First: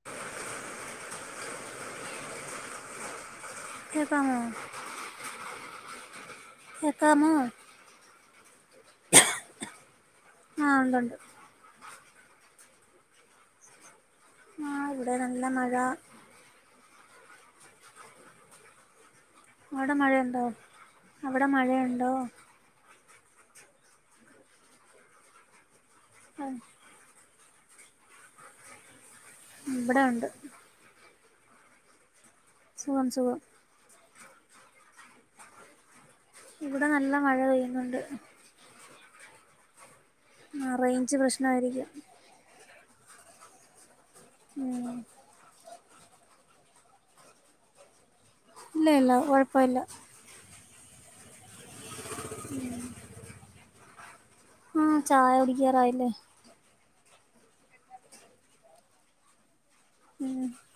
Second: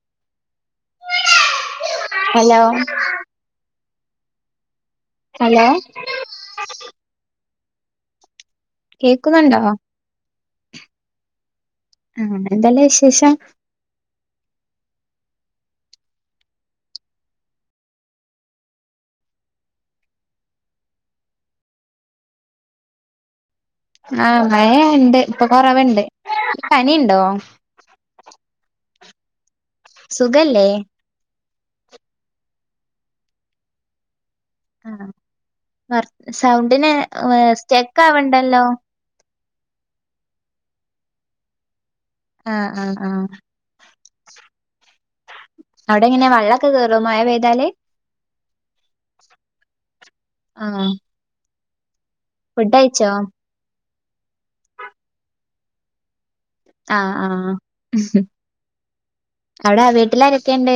ളം. ഹലോ. കേക്കാമോ ഹലോ. കേക്കാമോ? കേക്കുന്നൊണ്ടോ ആ ഉണ്ടുണ്ട് ആഹ് എന്തെല്ലാ വിശേഷം? ആഹ് ഇവിടെ നല്ല മഴാ അവിടെ മഴയൊണ്ടോ അവിടെ മഴയൊണ്ടോ? ആഹ് മഴ ഇണ്ട് ഇപ്പൊ കൊറവ്ണ്ട് പനിണ്ടോ? ഇവിടെ ഉണ്ട് സുഖല്ലേ? സുഖം സുഖം ആഹ് വർ ഇവിടെ സൗണ്ടിന് നല്ല മഴ ഏഹ് പെയ്യുന്നുണ്ട് സ്റ്റെക്കാവ്ണ്ടല്ലോ. ആഹ് റേയ്ഞ്ച് പ്രശ്നായിരിക്കും. ആഹ് ആഹ് ആഹ് ഉം. അവിടെ എങ്ങനെയാ വെള്ളൊക്കെ കേറോ മഴ പെയ്താല്? ഇല്ല യില്ല കൊഴപ്പോല്ല. ആഹ്. ആ. ഫുഡയ്ച്ചോ? ആഹ് ചായുടിക്കറായില്ലേ? ആഹ് ആഹ് അവടെ വീട്ടിലാരെക്കെണ്ട്?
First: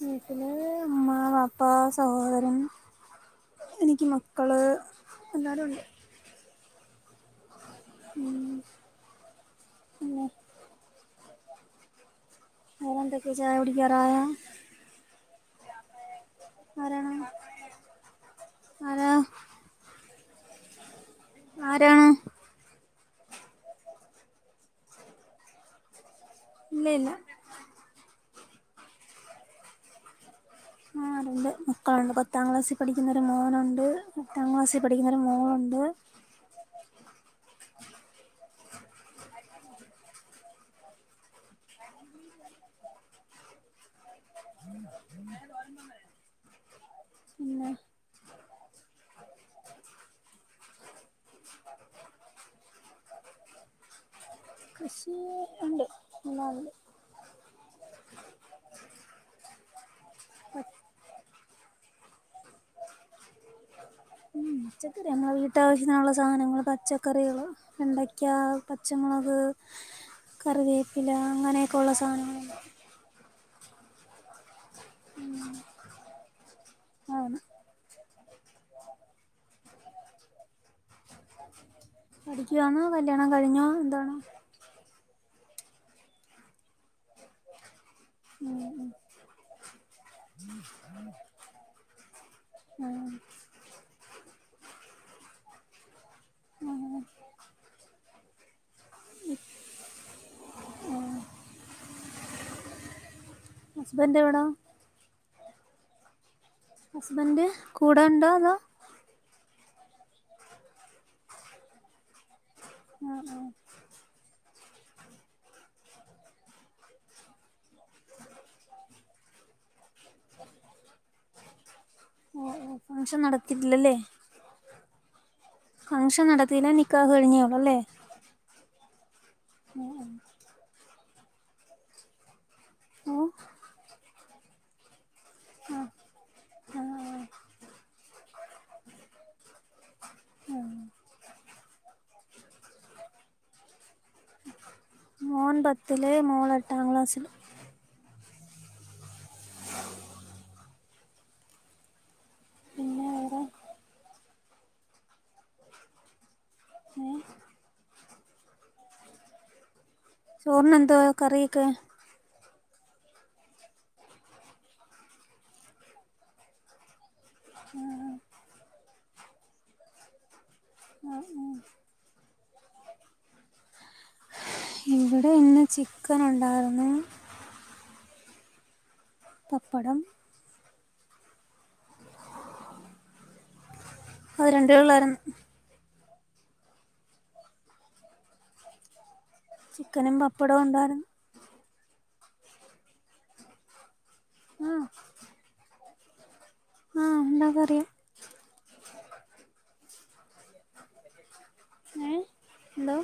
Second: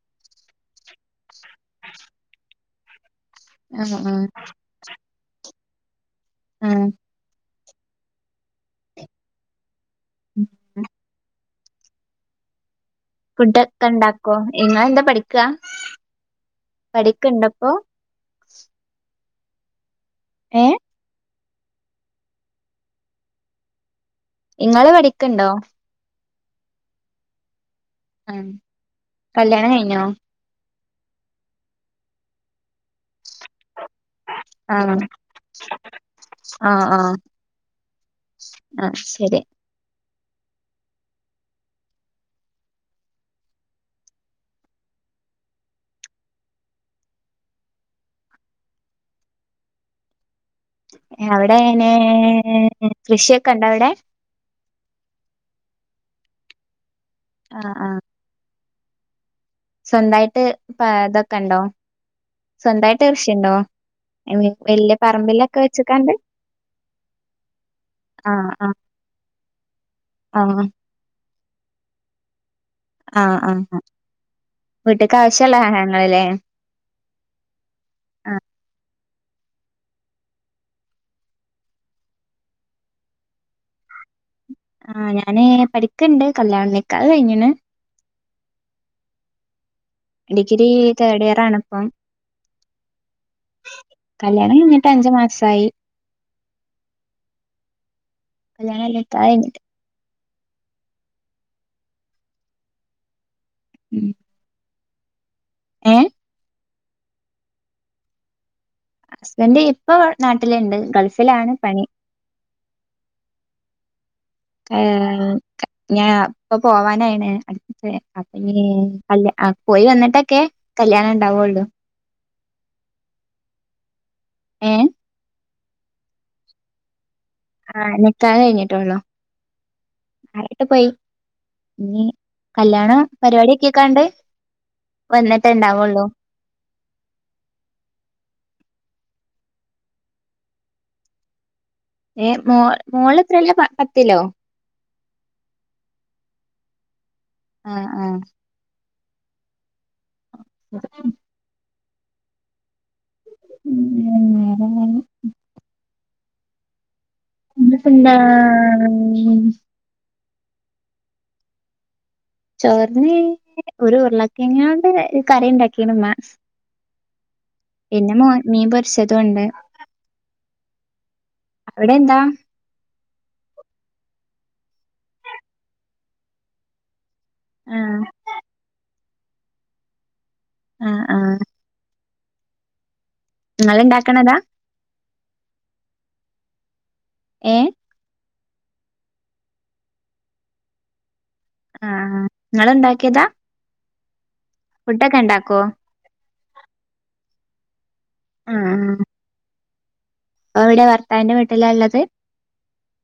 വീട്ട്ല് ഇമ്മ, ബാപ്പാ, സഹോദരൻ. ആ എനിക്ക് ആ മക്കള് എല്ലാരുണ്ട്. ഉം ഉം. പിന്നെ ഉം വേറെന്തെക്കെ ചായുടിക്കാറായ? ഇങ്ങളെന്താ പഠിക്ക? ആരാണ് ആരാ? ഏഹ്? ആരാണ്? ഇങ്ങള് പഠിക്ക്ണ്ടോ? ഇല്ലയില്ല. ഉം കല്യാണം കഴിഞ്ഞോ? ആഹ് രണ്ട് മക്കള്ണ്ട്. പ ത്താം ക്ലാസ്സി പഠിക്കുന്നൊരു മോനുണ്ട്. എട്ടാം ക്ലാസ്സിൽ പഠിക്കുന്നൊരു മോള്ണ്ട്. ആഹ് ആഹ്‌ അത് ശെരി. പിന്നെ അവടെങ്ങനെ കൃഷ്യൊക്കെണ്ടവടെ? കൃഷി ഇണ്ട്. എല്ലാരുണ്ട്. ആഹ് ആഹ് സ്വന്തായിട്ട് പാ തൊക്കെണ്ടോ സ്വന്തായിട്ട് കൃഷിണ്ടോ? [unintelligible] [unintelligible] നമ്മളെ വീട്ടാവശ്യത്തിനൊള്ള സാധനങ്ങള് പച്ചക്കറികള് വെണ്ടയ്ക്ക, ആഹ് പച്ചമുളക്, ആഹ് കറിവേ പ്പില അങ്ങനെക്കൊള്ള സാനങ്ങള് ആഹ് ആഹ് ആഹ് വീട്ട്ക്കാവശ്യള്ള സാനങ്ങള്ല്ലേ. ആന്ന്. പഠിക്ക്യുവാന്നോ കല്ല്യാണം കഴിഞ്ഞോ എന്താണ്? ആഹ് ഞാന് പഠിക്ക്ണ്ട് കല്യാണ നിക്കാഹ് കഴിഞ്ഞ്ണ്. ഉം ഉം ഡിഗ്രി തേർഡിയറാണിപ്പം. ഉം കല്ല്യാണം കഴിഞ്ഞിട്ട് അഞ്ച് മാസായി. ഉം ഉം കല്യാണല്ല നിക്കാഹയ്ഞ്ഞ്ട്ട്. ഉം ഹസ്ബൻഡെവടാ? ഏഹ്? ഹസ്ബൻഡ് കൂടെ ഉണ്ടോ അതോ? ഹസ്ബൻഡ് ഇപ്പൊ നാട്ടിലുണ്ട് ഗൾഫിലാണ് പണി ഉം ഉം ഏഹ് ഞാൻ ഇപ്പൊ പോവാനായിണ് അപ്പം പോയി വന്നിട്ടൊക്കെ കല്യാണം ഉണ്ടാവുള്ളൂ ഓഹ് ഓഹ് ഫങ്ങ്ഷൻ നടത്തിട്ടില്ലല്ലേ ഏഹ് ഫംഗ്ഷൻ നടത്തിനോ നിക്കാഹ് കഴിഞ്ഞോ ആഹ് നിക്കാഹ് കഴിഞ്ഞിട്ടോള്ളൂ ഉം ഉം മെഹറിട്ട് പോയി ഇനി കല്യാണം ഓ പരിപാടി ഒക്കെയെക്കാണ്ട് വന്നിട്ടെ ഉണ്ടാവുള്ളൂ ആഹ് ഏഹ് മോളെത്രേലാ പത്തിലോ മോൻ പത്തില് മോള് എട്ടാം ക്ലാസില് ആഹ് ആഹ് [inaudible] പിന്നെ വേറെ ഉം ഉം നേരന്നെ ഏഹ് നമ്മളിപ്പെന്താ ചോറിനെന്തുവാ കറിയൊക്കെ? ചോറിന്ന് ഒരു ഉരുളക്കെങ്ങോണ്ട് കറി ഉണ്ടാക്കീണ് മ്മ പിന്നെ മോ മീൻ പൊരിച്ചതൊണ്ട് ആഹ് ആഹ് അവിടെ എന്താ ഇവിടെ ഇന്ന് ചിക്കൻ ഉണ്ടായിരുന്നു ആഹ് പപ്പടം ആഹ് ആഹ് നിങ്ങൾ ഉണ്ടാക്കണതാ രണ്ട് പിള്ളേരാന്നു ഏഹ് ചിക്കനും പപ്പടവും ഉണ്ടായിരുന്നു ആഹ് നിങ്ങൾ ഉണ്ടാക്കിയതാ ആ ഫുഡൊക്കെ ഉണ്ടാക്കോ ആ ഉണ്ടാക്കാൻ അറിയാം ആഹ് എവിടെ ഭർത്താവിന്റെ വീട്ടിലാ ഉള്ളത് ഏ എന്തോ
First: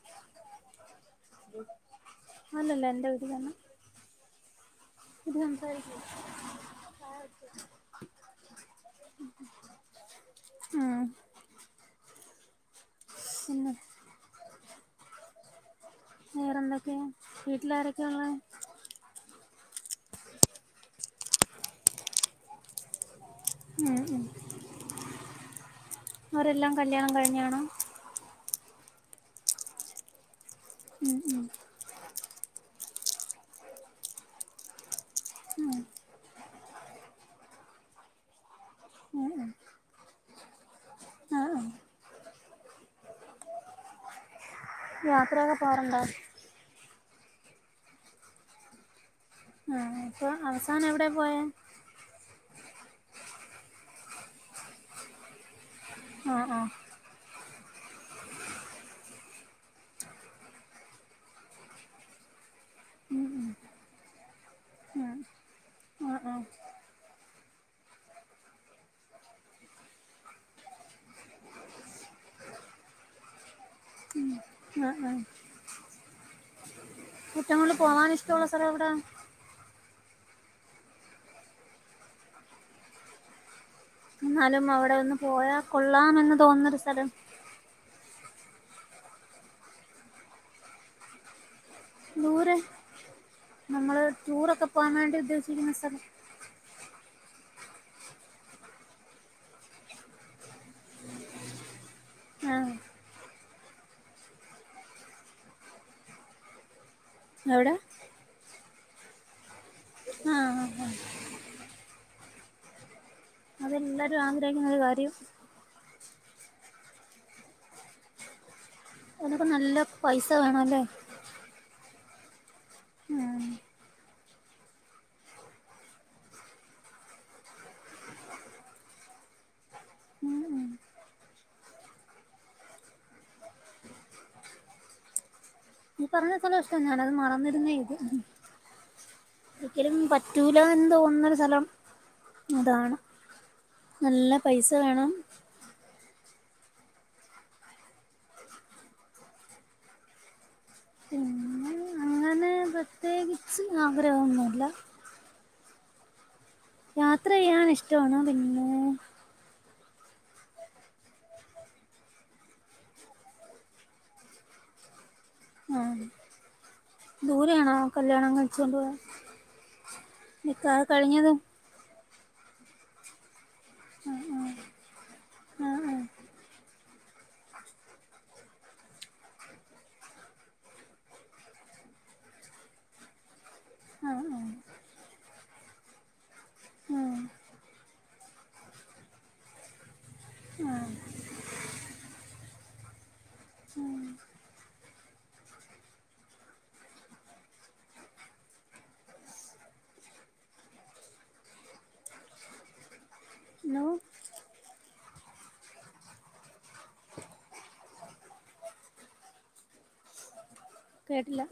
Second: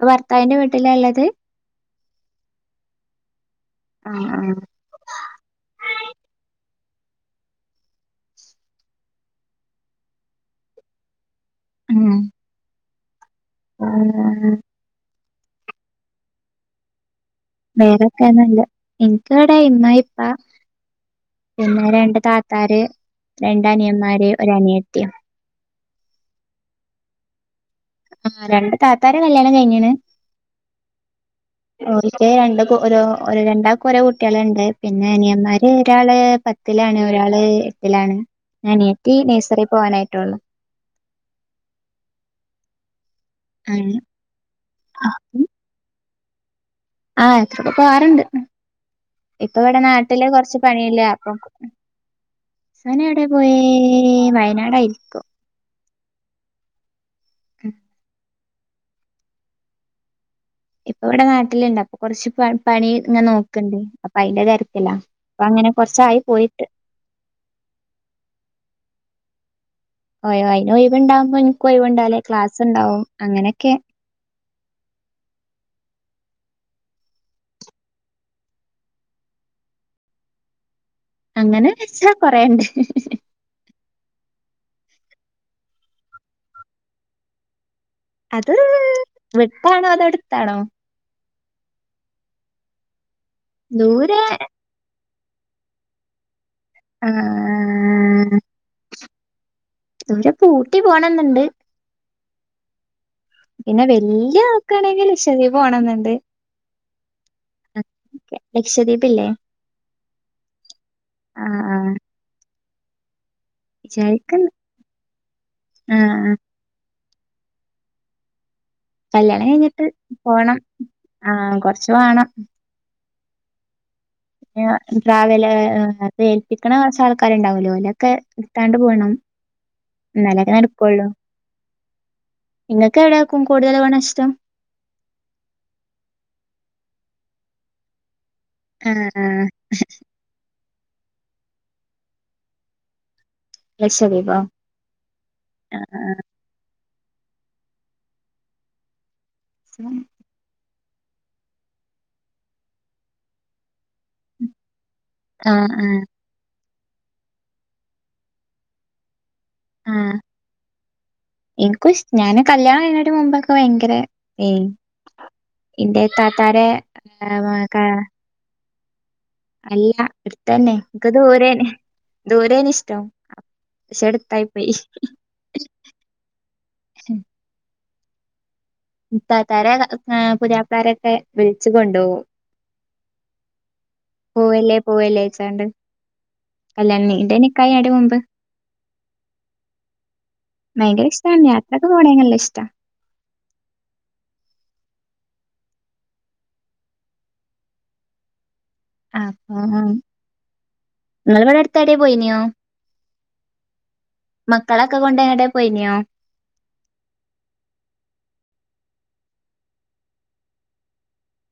ഇപ്പം ഭർത്താവിന്റെ വീട്ടിലാ ഉള്ളത് അല്ലല്ലാ എന്റെ വീട്ടിൽത്തന്നെ ആഹ് ആഹ് ഇത് സംസാരിക്ക് ചായകുടിച്ചോ ആഹ് ഉം പിന്നെ ഉം വേറെ എന്തൊക്കെ വേറൊക്കെ നല്ലത് ഇനിക്ക് ഇവിടെ ഇമ്മ ഇപ്പ പിന്നെ രണ്ട് താത്താര് രണ്ട് ഉം ഉം അനിയന്മാര് ഒര് അനിയത്തിം അവരെല്ലാം കല്യാണം കഴിഞ്ഞാണോ ആഹ് രണ്ട് താത്താരെ കല്യാണം കഴിഞ്ഞ്ണ് ഉം ഉം ഓൽക്ക് രണ്ട് ഓരോ രണ്ടാക്കും ഓരോ കുട്ട്യാള്ണ്ട് പിന്നെ അനിയന്മാര് ഉം ഒരാള് പത്തിലാണ് ഒരാള് എട്ടിലാണ് അനീയത്തി ഉം ഉം നഴ്സറി പോവാനായിട്ടുള്ളൂ ആഹ് ആഹ് ആണ് യാത്രയൊക്കെ പോവാറുണ്ടോ ആഹ് യാത്രയൊക്കെ പോവാറുണ്ട് ഇപ്പ ഇവിടെ ആഹ് നാട്ടില് ഇപ്പൊ കൊറച്ച് അവസാനം പണിലാ എവിടെ അപ്പൊ പോയേ അവസാനം എവിടെ പോയേ വയനാടായിരിക്കും ആഹ് ആഹ് ഉം ഇപ്പൊ ഇവിടെ നാട്ടിലുണ്ട് അപ്പൊ കൊറച്ച് പണി ഇങ്ങനെ നോക്കണ്ട് അപ്പൊ അയിന്റെ തിരക്കിലാ ഉം അപ്പൊ അങ്ങനെ കൊറച്ചായി ആഹ് ആഹ് പോയിട്ട് അയിന് ഒഴിവ്ണ്ടാവുമ്പോ ഇനിക്ക് ഒഴിവുണ്ടാവില ക്ലാസ് ഇണ്ടാവും അങ്ങനെയൊക്കെ ആഹ് ആഹ് ഏറ്റവും കൂടുതൽ പോവാൻ ഇഷ്ടമുള്ള സ്ഥലം എവിടാ അങ്ങനെ ചോയിച്ചാ കൊറേണ്ട് എന്നാലും അവിടെ ഒന്ന് പോയാൽ കൊള്ളാമെന്ന് തോന്നുന്നൊരു സ്ഥലം അത് വിട്ടാണോ അതോ അടുത്താണോ ദൂരെ നമ്മള് ദൂരെ ടൂറൊക്കെ പോവാൻ വേണ്ടി ഉദ്ദേശിക്കുന്ന സ്ഥലം ആഹ് ദൂരെ ഇപ്പൊ ഊട്ടി പോണന്ന്ണ്ട് ആഹ് പിന്നെ വല്യ നോക്കാണെങ്കിൽ ലക്ഷദ്വീപ് പോണംന്ന്ണ്ട് എവിടെ ലക്ഷദ്വീപ് ഇല്ലേ ആഹ് ആഹ് ആഹ് ആഹ് അതെല്ലാരും ആഗ്രഹിക്കുന്ന ഒരു കാര്യം ആഹ് ആഹ് കല്യാണം അതിനൊക്കെ നല്ല കഴിഞ്ഞിട്ട് പൈസ പോണം വേണം അല്ലേ ആഹ് കൊറച്ച് വേണം ഉം ട്രാവല് അത് ഏൽപ്പിക്കണ കുറച്ച് ആൾക്കാരുണ്ടാവല്ലോ ഓലൊക്കെ ഇട്ത്താണ്ട് പോണം ഉം ഇന്നാലൊക്കെ ഉം നടക്കൊള്ളൂ ഇങ്ങക്ക് എവിടെ ക്കൂ കൂടുതൽ പോണെ ഇഷ്ടം ഈ പറഞ്ഞ സ്ഥലം ഇഷ്ട ഞാനത് മറന്നിരുന്ന ഇത് ആഹ് ആഹ് ഒരിക്കലും പറ്റൂല എന്ന് തോന്നുന്നൊരു സ്ഥലം അതാണ് നല്ല ലക്ഷദ്വീപോ പൈസ വേണം ആഹ് ആഹ് ഉം പിന്നെ അങ്ങനെ പ്രത്യേകിച്ച് ആഗ്രഹമൊന്നുല്ല ആഹ് ആഹ് യാത്ര ചെയ്യാൻ ഇഷ്ട്ടാണ് പിന്നെ ആഹ്, ഇന്ക്കും ഷ് ഞാന് കല്യാണം കയ്ഞ്ഞിട്ട് മുമ്പൊക്കെ ഭയങ്കര ഏയ് ഇന്റെ താത്താരെ, ദൂരെയാണോ കല്യാണം കഴിച്ചോണ്ട് പോവാ? അല്ല ഇടുത്തന്നെ ക്ക് ദൂരെണ്, ദൂരേണ് ഇഷ്ടം പക്ഷെടുത്തായി പോയി, ആ ആ ഇത്താത്താരെ പുതിയാപ്ലാരൊക്കെ വിളിച്ച് കൊണ്ടോവും, ആ ആ പോവല്ലേ പോവല്ലേ ഓയ്ച്ചാണ്ട്, ആ കല്യാണ ഇന്റെ നിക്കാഹ് ഇന്റെ മുമ്പ് ഭയങ്കര ഇഷ്ടാണ് യാത്രകെ പോണെനല്ല ഇഷ്ട, ഊ ആഹാ, നിങ്ങൾവിടെ അടുത്തേടോ പോയിനോ? ലോ, മക്കളൊക്കെ കൊണ്ട് എങ്ങട്ടോ പോയിനോ? കേട്ടില,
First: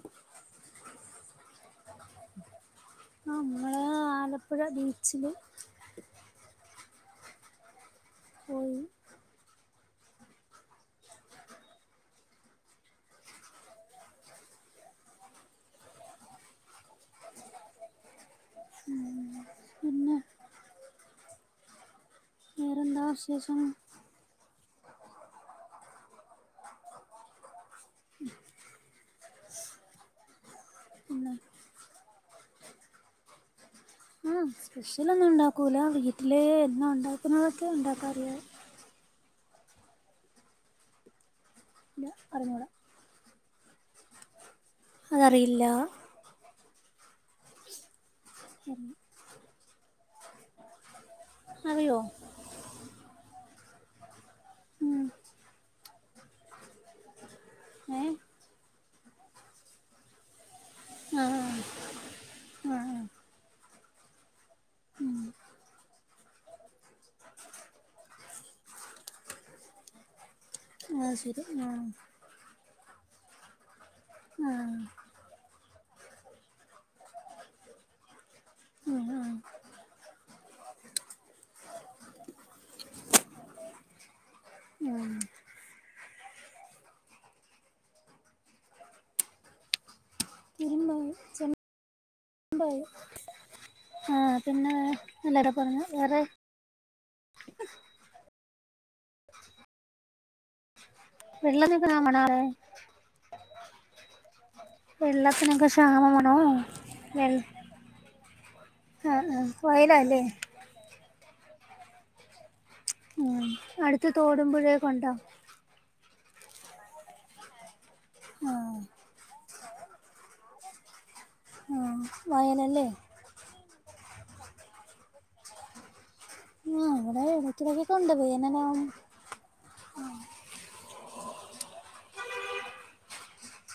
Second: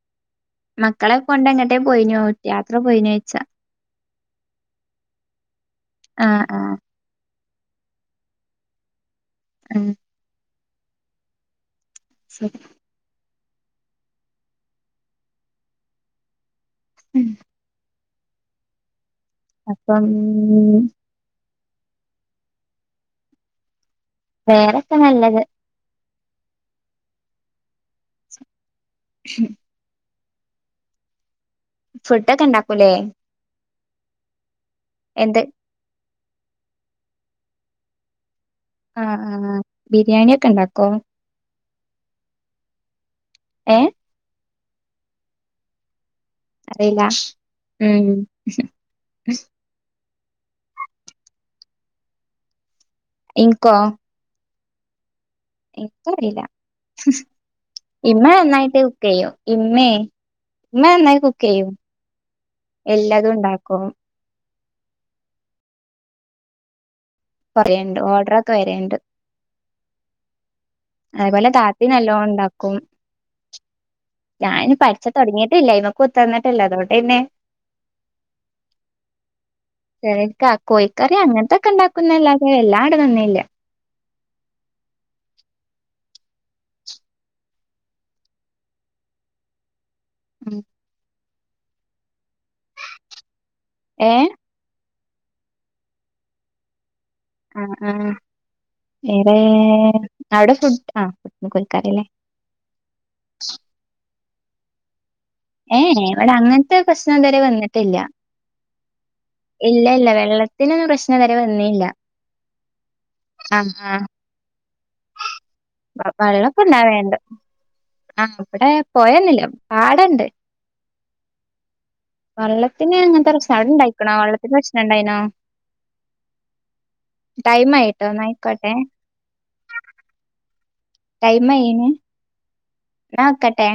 മക്കളെ കൊണ്ടങ്ങട്ടോ പോയിനോ യാത്ര പോയിനൊയ്ച്ചാ, ങ്ങളാ, ആലപ്പുഴ ബീച്ചില്, ആഹ് ആഹ്, പോയി, ഇമ് ശെരി, ഉം അപ്പം, പിന്നെ ന്താ വിശേഷം, വേറൊക്കെ നല്ലത്, ഹും, പിന്നെ ഫുഡ് ഒക്കെ ഇണ്ടാക്കൂല്ലേ? ആഹ് സ്പെഷ്യലൊന്നും എന്ത് ഉണ്ടാക്കൂല്ല വീട്ടില് എന്നു ഉണ്ടാക്കുന്നതൊക്കെ ഉണ്ടാക്കാറൊള്ളു ആഹ് ആഹ്, ബിരിയാണിയൊക്കെ ഉണ്ടാക്കോ? അർഞ്ഞൂട. ഏഹ് അതറിയില്ല അറിയില്ല ഉം അറിയോ ഇൻക്കോ ഉം ഇൻക്കറില്ല ഏഹ് ഇമ്മ നന്നായിട്ട് കുക്ക് യ്യും ഇമ്മീം ഇമ്മ നന്നായി ആഹ് കുക്ക് യ്യും ആഹ് ആഹ് എല്ലാതും ഇണ്ടാക്കും കൊറേണ്ട് ഓർഡറൊക്കെ വരേണ്ട് ആഹ് അത് ശരി അതേപോലെ ആഹ് താത്തി നല്ലോണം ഇണ്ടാക്കും ഞാൻ ഇനി ആഹ് പഠിച്ച് തൊടങ്ങിട്ടില്ല അയ്മക്ക് കുത്തർന്നിട്ടില്ല അതോണ്ട് പിന്നെ ആഹ് ആഹ് ചരിക്ക കോഴിക്കറി അങ്ങൻത്തതൊക്കെ ഇണ്ടാക്കുന്നല്ലാതെ എല്ലാടെ നിന്നില്ല ആഹ് [inaudible] ഇരുമ്പായി ഏഹ് ആഹ് പിന്നെ എല്ലാരൊക്കൊറങ്ങ വേറെ ആ ആ വേറെ അവടെ ഫുഡ് ആ [unintelligible] നാളെ എല്ലാത്തിനും ഏ ഏ ഇവടെ അങ്ങൻത്തെ പ്രശ്നം ഇത് വെരെ വെന്ന്ട്ടില്ല ആഹ് ആഹ് ഇല്ലല്ല വയലാല്ലേ വെള്ളത്തിനൊന്നും പ്രശ്നം ഇത് വെരെ വെന്നില്ല ഉം അടുത്ത് തോടും പുഴയൊക്കൊണ്ടോ വെള്ളൊക്കെ ഇണ്ടാവേണ്ട് ആഹ് ഇവടെ പൊഴെന്നുല്ല പാടണ്ട് ആഹ് വയലല്ലേ വെള്ളത്തിന് അങ്ങൻത്തെ പ്രശ് അവടെണ്ടായിക്ക്ണോ വെള്ളത്തിന്റെ പ്രശ്നണ്ടായിനോ ആ ഇവിടെ ഇടയ്ക്കിടയ്ക്കൊക്കെ ടൈമായിട്ടോ ഉണ്ട് ന്നയ്ക്കോട്ടെ വേനലാകും ടൈമ ഇയ്ന് ന്നാ വെക്കട്ടെ